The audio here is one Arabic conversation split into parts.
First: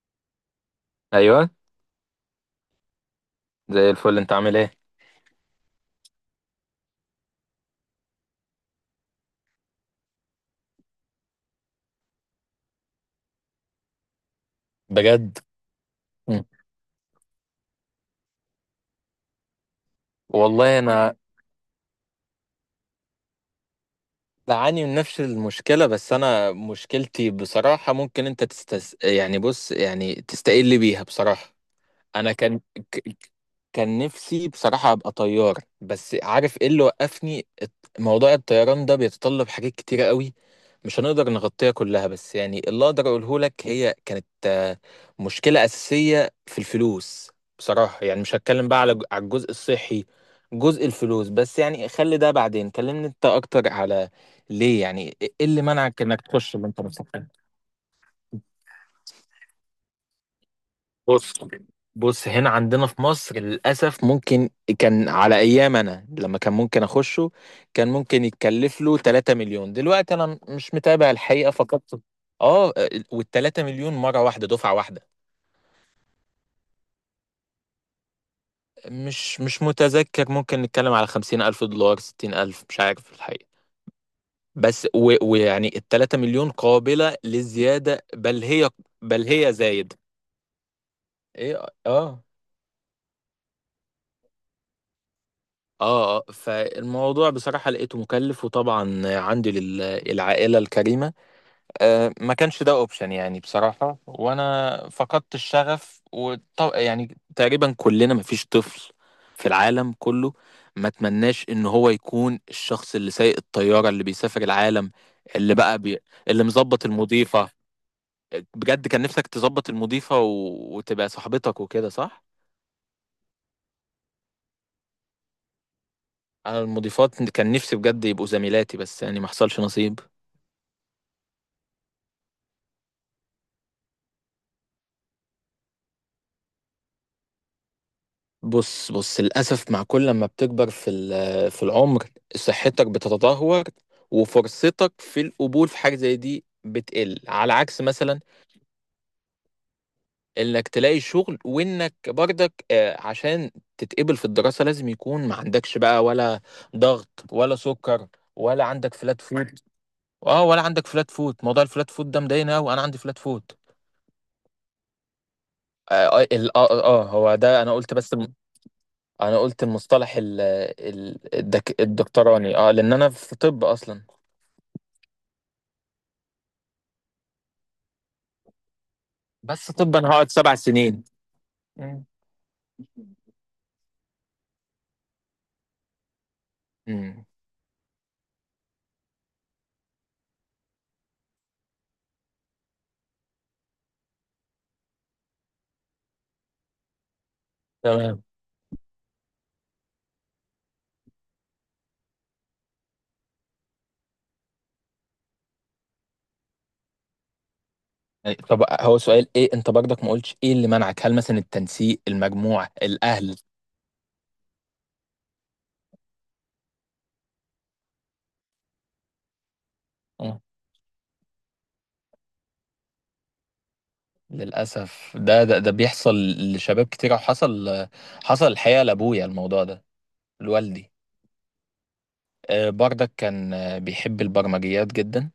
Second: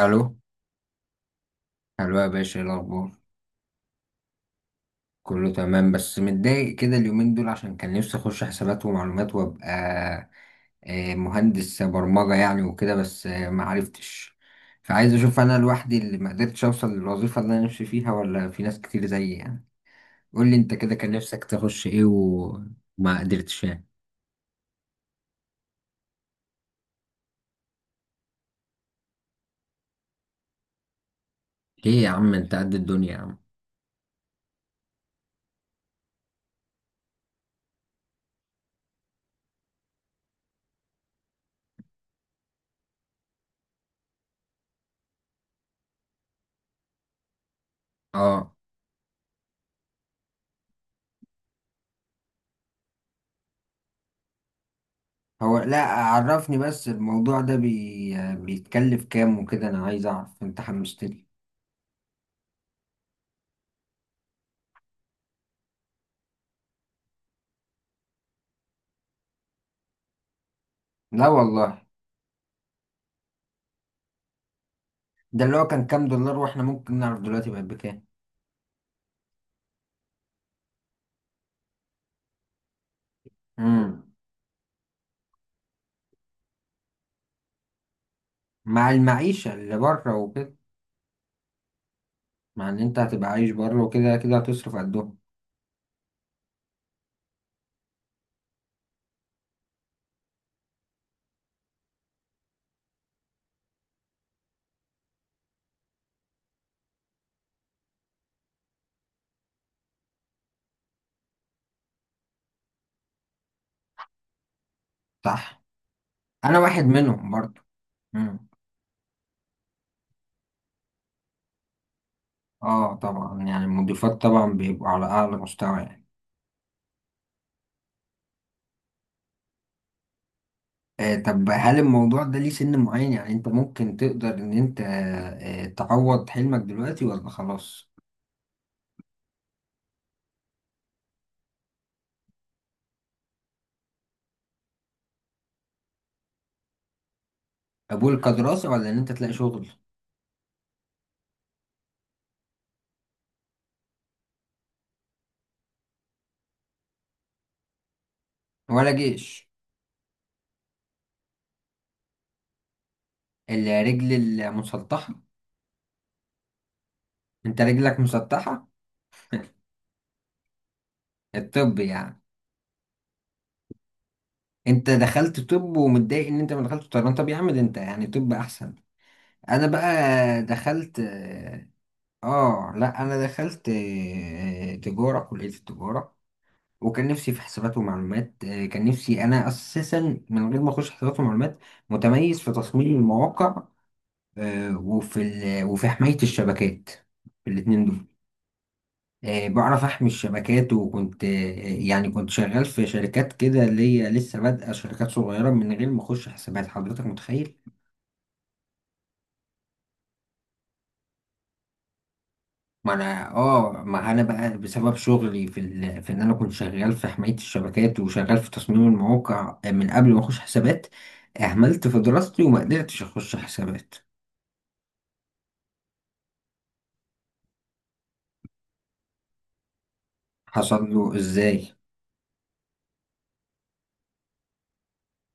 الو، ايوه، الو يا باشا، ايه الاخبار؟ زي الفل، انت عامل ايه؟ كله تمام، بس متضايق كده اليومين دول عشان كان نفسي اخش حسابات ومعلومات وابقى مهندس برمجة يعني وكده، بس ما عرفتش، فعايز بجد. اشوف انا لوحدي اللي ما مم. قدرتش اوصل للوظيفة اللي انا نفسي فيها، ولا في ناس كتير زيي يعني. قول لي انت، والله كده كان انا نفسك تخش ايه وما قدرتش يعني؟ بعاني من نفس المشكله، بس انا مشكلتي بصراحه، ممكن انت يعني بص، يعني تستقل بيها بصراحه. ليه يا انا عم، انت قد الدنيا يا ك... عم. كان نفسي بصراحه ابقى طيار، بس عارف ايه اللي وقفني؟ موضوع الطيران ده بيتطلب حاجات كتيره قوي، مش هنقدر نغطيها كلها، بس يعني اللي اقدر اقوله لك هي كانت مشكلة أساسية في الفلوس. بصراحة يعني مش اه، هتكلم بقى على الجزء الصحي، جزء الفلوس بس. يعني خلي ده بعدين، كلمني انت اكتر على ليه، يعني ايه هو اللي لا منعك انك تخش عرفني، اللي انت بس نفسك؟ الموضوع ده بي... آه، بيتكلف كام وكده، انا عايز اعرف، انت حمستني. بص بص، هنا عندنا في مصر للأسف ممكن، كان على أيام أنا لما كان ممكن أخشه، كان ممكن يتكلف له 3 مليون. دلوقتي أنا مش متابع لا الحقيقة والله، فقط. اه. وال 3 مليون مرة واحدة، دفعة واحدة. ده اللي هو كان كام دولار، واحنا ممكن نعرف دلوقتي بقت بكام؟ مش متذكر، ممكن نتكلم على 50 ألف دولار، 60 ألف، مش عارف الحقيقة. امم. بس ويعني ال 3 مليون قابلة للزيادة، بل هي، مع بل هي المعيشة اللي زايد. بره وكده. ايه اه. مع ان انت هتبقى عايش بره وكده كده هتصرف قدهم. اه، فالموضوع بصراحة لقيته مكلف، وطبعا عندي للعائلة الكريمة، ما كانش ده اوبشن يعني بصراحة، وانا فقدت الشغف يعني تقريبا كلنا، مفيش طفل في العالم كله ما تمناش ان هو يكون الشخص اللي سايق الطيارة، اللي بيسافر العالم، اللي صح. بقى بي... اللي انا واحد مظبط منهم المضيفة. برضه. امم. بجد كان نفسك تظبط المضيفة وتبقى صاحبتك وكده، صح؟ اه طبعا، يعني المضيفات طبعا بيبقوا على اعلى مستوى يعني. انا المضيفات كان نفسي بجد يبقوا زميلاتي، بس يعني ما حصلش نصيب. آه طب، هل الموضوع ده ليه سن معين يعني؟ انت ممكن تقدر ان انت تعوض حلمك دلوقتي، ولا خلاص؟ بص، للأسف مع كل ما بتكبر في في العمر، صحتك بتتدهور، وفرصتك في القبول في حاجة زي دي بتقل. على عكس قبول مثلا كدراسة، ولا ان انت تلاقي شغل؟ انك تلاقي شغل، وانك برضك عشان تتقبل في الدراسة لازم يكون ما عندكش بقى ولا ضغط ولا سكر، ولا ولا عندك فلات جيش. فوت. اه، ولا عندك فلات فوت، موضوع الفلات فوت ده مضايقني قوي، انا عندي فلات فوت. الرجل المسطحة. اه. هو انت ده انا قلت، رجلك بس مسطحة. انا قلت المصطلح الطب يعني، الدكتوراني، اه، لان انا في طب اصلا. انت دخلت طب ومتضايق ان انت ما دخلتش طيران؟ طب يا عم، ده انت يعني طب احسن. انا بس طب انا هقعد بقى سبع دخلت، سنين مم. اه لا، انا دخلت تجارة، كلية التجارة. وكان مم. نفسي في حسابات ومعلومات، كان نفسي انا اساسا من غير ما اخش حسابات ومعلومات، متميز في تصميم المواقع، وفي حماية الشبكات، الاتنين دول. تمام. بعرف احمي الشبكات، وكنت يعني كنت شغال في شركات كده، اللي هي لسه بادئه، شركات صغيره، من غير ما اخش حسابات. حضرتك متخيل؟ يعني طب هو سؤال، ايه انت برضك ما قلتش ايه اللي منعك؟ هل مثلا التنسيق، المجموع، ما انا الاهل؟ اه ما انا بقى بسبب شغلي في ان انا كنت شغال في حمايه الشبكات وشغال في تصميم المواقع، من قبل ما اخش آه، حسابات، اهملت في دراستي وما قدرتش اخش حسابات. للاسف ده بيحصل لشباب كتير، وحصل، حصل الحقيقه لابويا الموضوع ده، حصل لوالدي. له ازاي؟ برضك كان بيحب البرمجيات جدا،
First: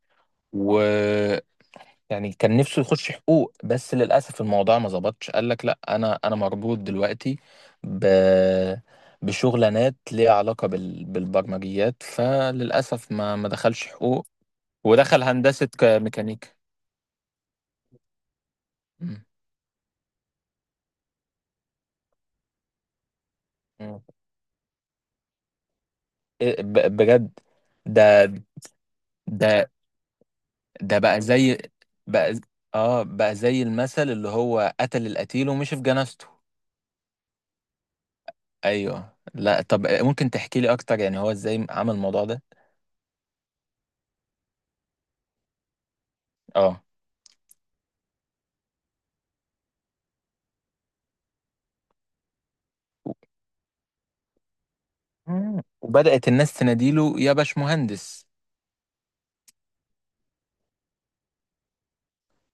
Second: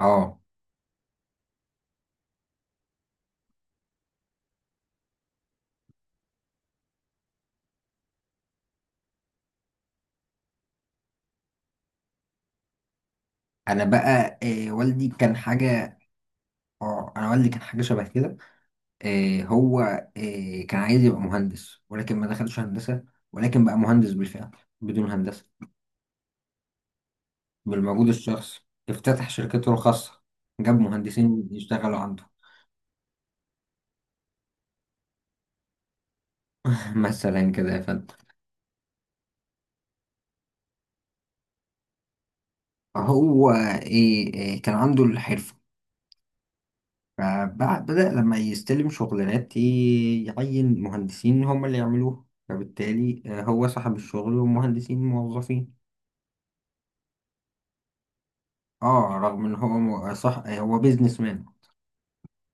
اه. يعني كان نفسه يخش حقوق، بس للأسف الموضوع ما ظبطش، قال لك لا، أنا مربوط دلوقتي ب، بشغلانات ليها علاقة بالبرمجيات، فللأسف ما انا دخلش حقوق. بقى والدي ودخل كان هندسة حاجه، ميكانيكا. اه انا والدي كان حاجه شبه كده. مم. هو كان عايز يبقى مهندس، ولكن ما دخلش هندسة، ولكن بقى مم. مهندس بالفعل بدون هندسة. إيه بجد؟ بالمجهود ده الشخصي افتتح ده شركته الخاصة، جاب ده بقى مهندسين زي، يشتغلوا عنده. بقى ز- اه، بقى زي المثل اللي هو قتل القتيل ومشي في جنازته. مثلا كده يا فندم. ايوه، لا طب ممكن تحكي لي اكتر، يعني هو ازاي عمل الموضوع ده؟ هو إيه إيه، كان عنده الحرفة، اه. فبدأ لما يستلم شغلانات، يعين مهندسين هم اللي يعملوه، فبالتالي هو صاحب الشغل، ومهندسين موظفين. وبدأت الناس تناديله يا باشمهندس. اه رغم ان هو صح، هو بيزنس مان.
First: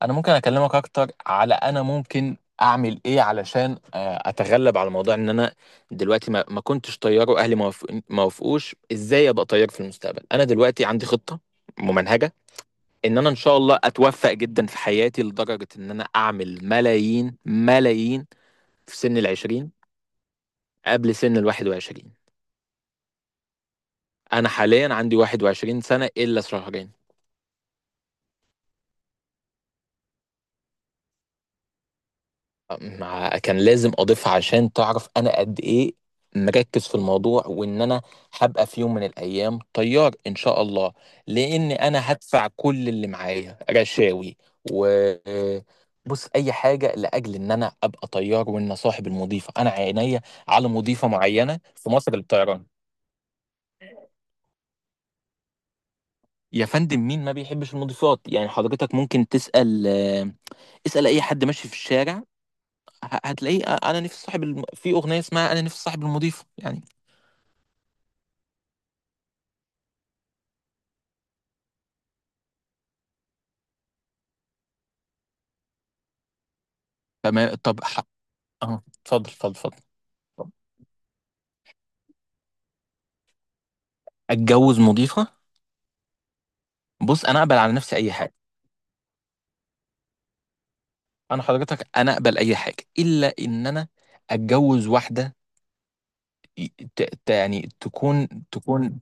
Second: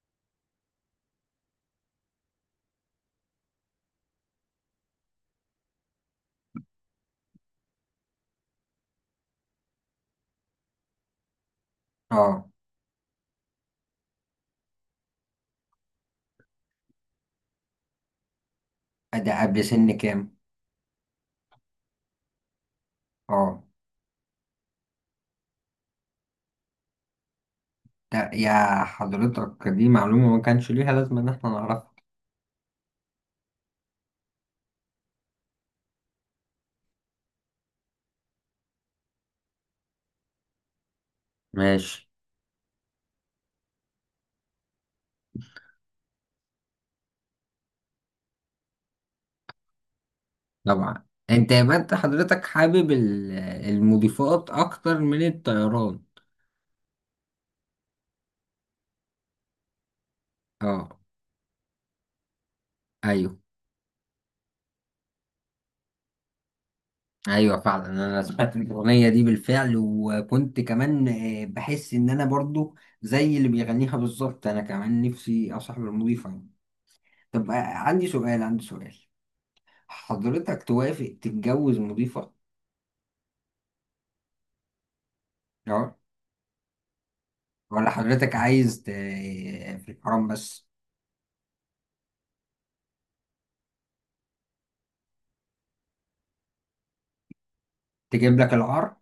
انا ممكن اكلمك اكتر على، انا ممكن اعمل ايه علشان اتغلب على موضوع ان انا دلوقتي ما كنتش طيار، واهلي ما وافقوش. ازاي ابقى طيار في المستقبل؟ انا دلوقتي عندي خطة ممنهجة اه. ان انا ان شاء الله اتوفق جدا في حياتي، لدرجة ان انا اعمل ملايين ملايين في سن ده قبل العشرين سن كام؟ قبل سن 21. اه. انا حاليا عندي 21 سنة الا شهرين. ده يا حضرتك، دي معلومة ما كانش ليها لازمة ان احنا نعرفها. مع كان لازم اضيفها عشان تعرف انا قد ايه مركز في الموضوع، وان انا هبقى في يوم من الايام طيار ان شاء الله. لان ماشي. انا هدفع كل اللي معايا رشاوي، و، بص اي حاجه لاجل ان انا ابقى طيار. وان صاحب المضيفه، انا عينيا على طبعا مضيفه انت، معينه يبقى في انت مصر حضرتك للطيران. حابب المضيفات اكتر من الطيران؟ يا فندم مين ما بيحبش المضيفات يعني؟ حضرتك ممكن تسال، اه. اسال اي حد ماشي في الشارع، ايوه. هتلاقيه انا نفسي صاحب في اغنيه اسمها انا نفسي صاحب المضيفه يعني. ايوه فعلا، انا سمعت الاغنيه دي بالفعل، وكنت كمان بحس ان انا برضو زي اللي بيغنيها بالظبط، انا كمان نفسي اصاحب المضيفه يعني. طب تمام، طب عندي سؤال، عندي اه، سؤال. اتفضل اتفضل اتفضل. حضرتك توافق تتجوز مضيفه؟ اتجوز مضيفه؟ اه. بص، انا اقبل على ولا نفسي اي حضرتك حاجه. عايز في الحرام بس؟ انا حضرتك، انا اقبل اي حاجه الا ان انا اتجوز واحده ي- يعني تكون، تجيب لك العار. تكون،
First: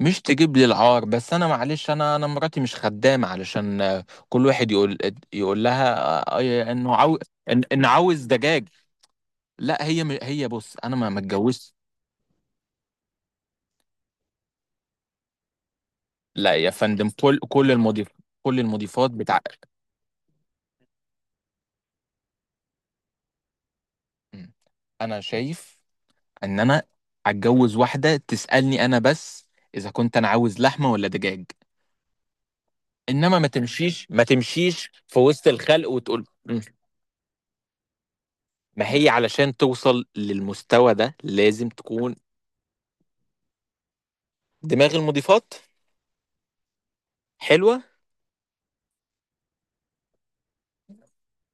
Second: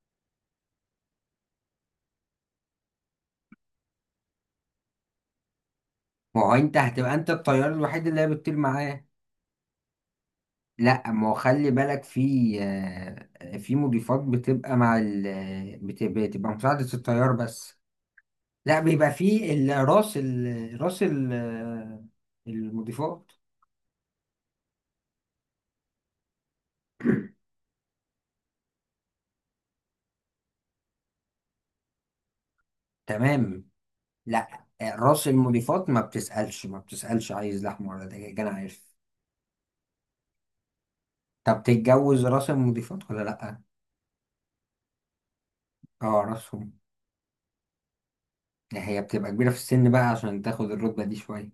مش تجيب لي العار. بس انا معلش، انا مراتي مش خدامه علشان كل واحد يقول، يقول لها ما هو انت انه هتبقى عاوز انت الطيار انه الوحيد اللي عاوز هي بتطير دجاج. معاه. لا، هي هي بص، انا ما لا، ما ما هو خلي اتجوزتش. بالك، في في مضيفات بتبقى مع بتبقى لا يا مساعدة فندم، الطيار بس. كل لا، بيبقى المضيفات في بتعقل. المضيفات. مم. انا شايف ان انا هتجوز واحده تسالني انا بس اذا كنت انا عاوز لحمه ولا دجاج، انما ما تمام. تمشيش، ما لا، تمشيش في راس وسط الخلق المضيفات ما وتقول بتسألش، ما بتسألش عايز لحمة ولا دجاج، انا عارف. ما هي علشان توصل للمستوى ده طب لازم تكون تتجوز راس المضيفات ولا لا؟ دماغ المضيفات اه راسهم. حلوه. هي بتبقى كبيرة في السن بقى عشان تاخد الرتبة دي شوية.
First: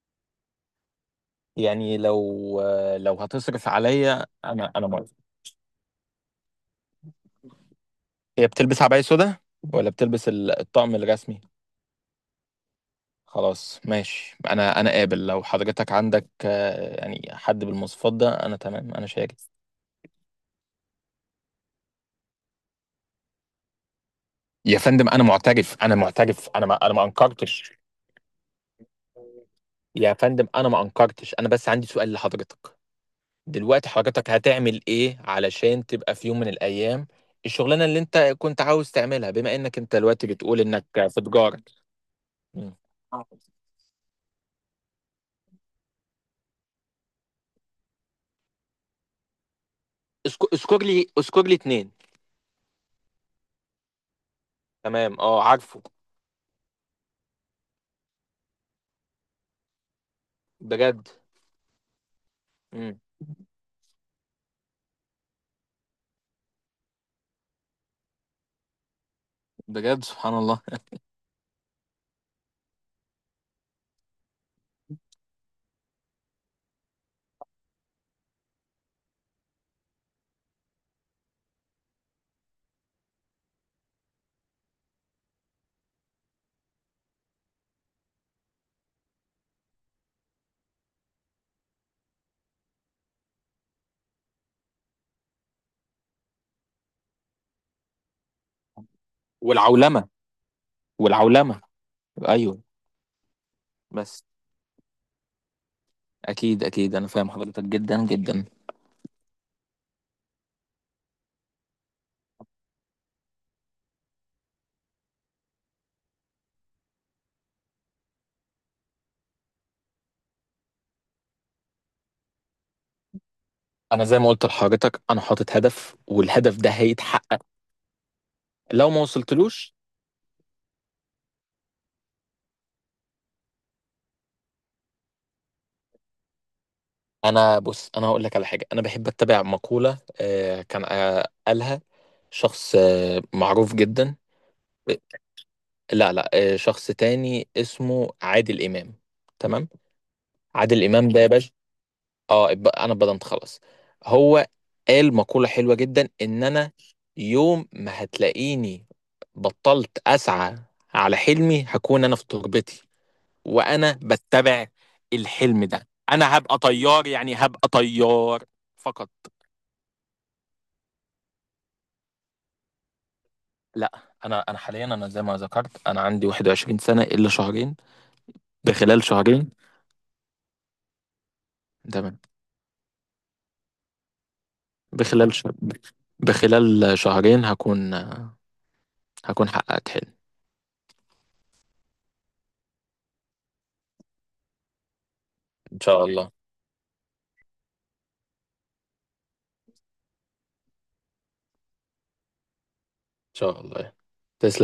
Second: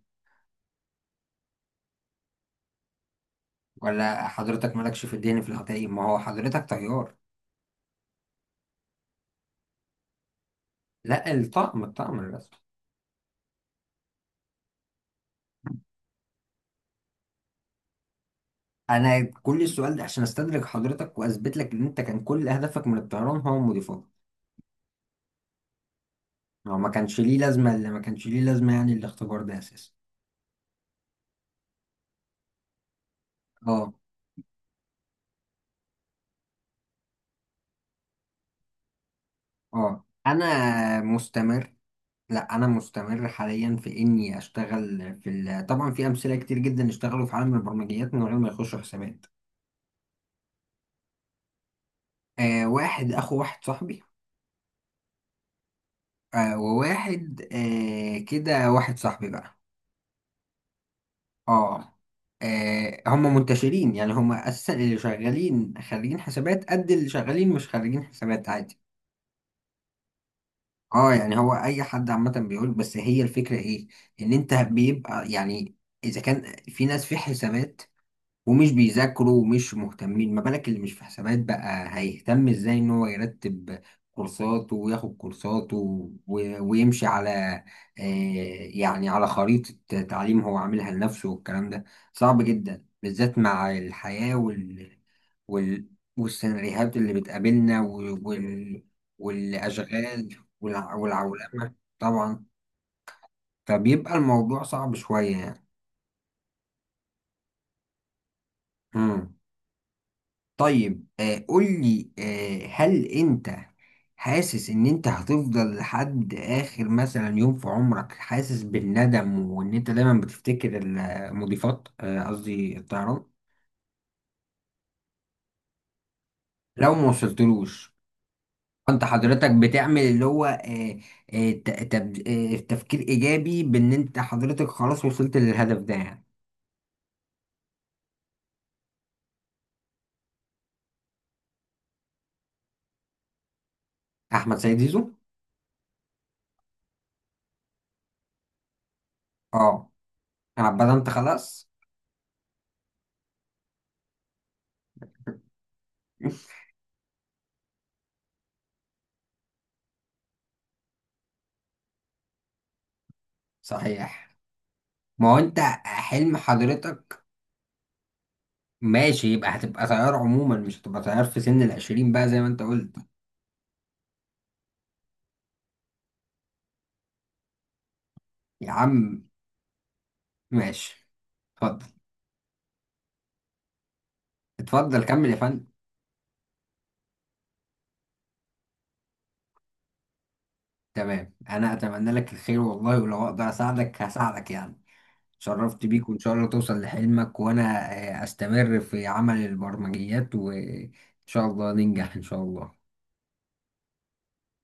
يعني لو، لو هتصرف عليا ولا انا، حضرتك انا مالكش في موافق. الدين؟ في الحقيقة ما هو حضرتك طيار. هي بتلبس عباية سودا، ولا بتلبس الطقم لا، الرسمي؟ الطقم، الطقم الرسمي. خلاص، ماشي، انا قابل. لو حضرتك عندك يعني حد بالمواصفات ده انا تمام، انا أنا شاكر. كل السؤال ده عشان أستدرك حضرتك وأثبت لك إن أنت كان كل هدفك من الطيران هو مضيفات. يا فندم، انا معترف، انا معترف، انا ما هو ما انا ما كانش ليه لازمة، انكرتش. اللي ما كانش ليه لازمة يعني الاختبار ده أساسا. يا فندم، انا ما انكرتش، انا بس عندي سؤال لحضرتك. دلوقتي أه. حضرتك هتعمل ايه علشان تبقى في يوم من الايام الشغلانه اللي انت كنت عاوز تعملها، بما انك انت أه دلوقتي بتقول انك أنا في تجاره؟ مستمر، لا أنا مم. مستمر حاليا في إني أشتغل في طبعا في أمثلة كتير جدا اشتغلوا في عالم البرمجيات من غير ما يخشوا حسابات. اذكر لي، اذكر لي اتنين. آه واحد، أخو واحد صاحبي. تمام، اه، عارفه. آه وواحد، كده، واحد صاحبي بقى. بجد. اه, مم. هم منتشرين، يعني هم اساسا اللي شغالين خريجين حسابات قد اللي شغالين مش خريجين حسابات، عادي. بجد سبحان الله. اه يعني هو اي حد عامه بيقول. بس هي الفكره ايه؟ ان انت بيبقى يعني، اذا كان في ناس في حسابات ومش بيذاكروا ومش مهتمين، ما بالك اللي مش في حسابات بقى، هيهتم ازاي ان هو يرتب كورساته وياخد كورساته ويمشي على آه، يعني على خريطة تعليم هو عاملها لنفسه، والكلام ده صعب جدا، بالذات مع الحياة وال... والسيناريوهات اللي بتقابلنا والعولمه، والأشغال والعولمة. والعولمة طبعا، ايوه فبيبقى بس. الموضوع صعب شوية يعني. اكيد اكيد، انا فاهم حضرتك جدا جدا. مم. طيب قول لي، هل انت حاسس ان انت هتفضل لحد اخر مثلا يوم في عمرك حاسس بالندم، وان انت دايما بتفتكر المضيفات، قصدي الطيران؟ انا زي ما قلت لحضرتك، انا حاطط هدف، والهدف ده لو ما هيتحقق. وصلتلوش؟ لو ما انت حضرتك وصلتلوش، بتعمل اللي هو تفكير ايجابي بان انت حضرتك خلاص وصلت للهدف ده يعني؟ انا، بص انا هقول لك على حاجة. انا بحب اتبع مقولة كان قالها شخص معروف جدا. احمد سيد زيزو؟ لا لا آه، شخص تاني اسمه عادل امام. تمام. اه انا عادل بدأت امام ده يا باشا. خلاص. اه، انا اتبضمت خلاص. هو قال مقولة حلوة جدا، ان انا يوم ما هتلاقيني بطلت اسعى على حلمي، هكون انا في تربتي. وانا صحيح. بتبع ما هو انت، الحلم ده، حلم انا هبقى طيار. حضرتك. يعني هبقى طيار فقط. ماشي، يبقى هتبقى تيار عموما، مش هتبقى تيار في سن 20 بقى زي ما انت قلت. لا، انا انا حاليا، انا زي ما ذكرت، انا عندي 21 سنة الا شهرين. يا بخلال عم. شهرين. ماشي. اتفضل. تمام. اتفضل كمل بخلال يا ش... فندم. بخلال شهرين هكون، هكون حققت حلم. تمام، انا اتمنى لك الخير والله، ولو اقدر اساعدك هساعدك يعني. ان شرفت شاء بيك، وان الله. ان شاء الله توصل لحلمك، وانا استمر في عمل البرمجيات، وان شاء الله ننجح ان شاء الله. شاء الله. تسلم.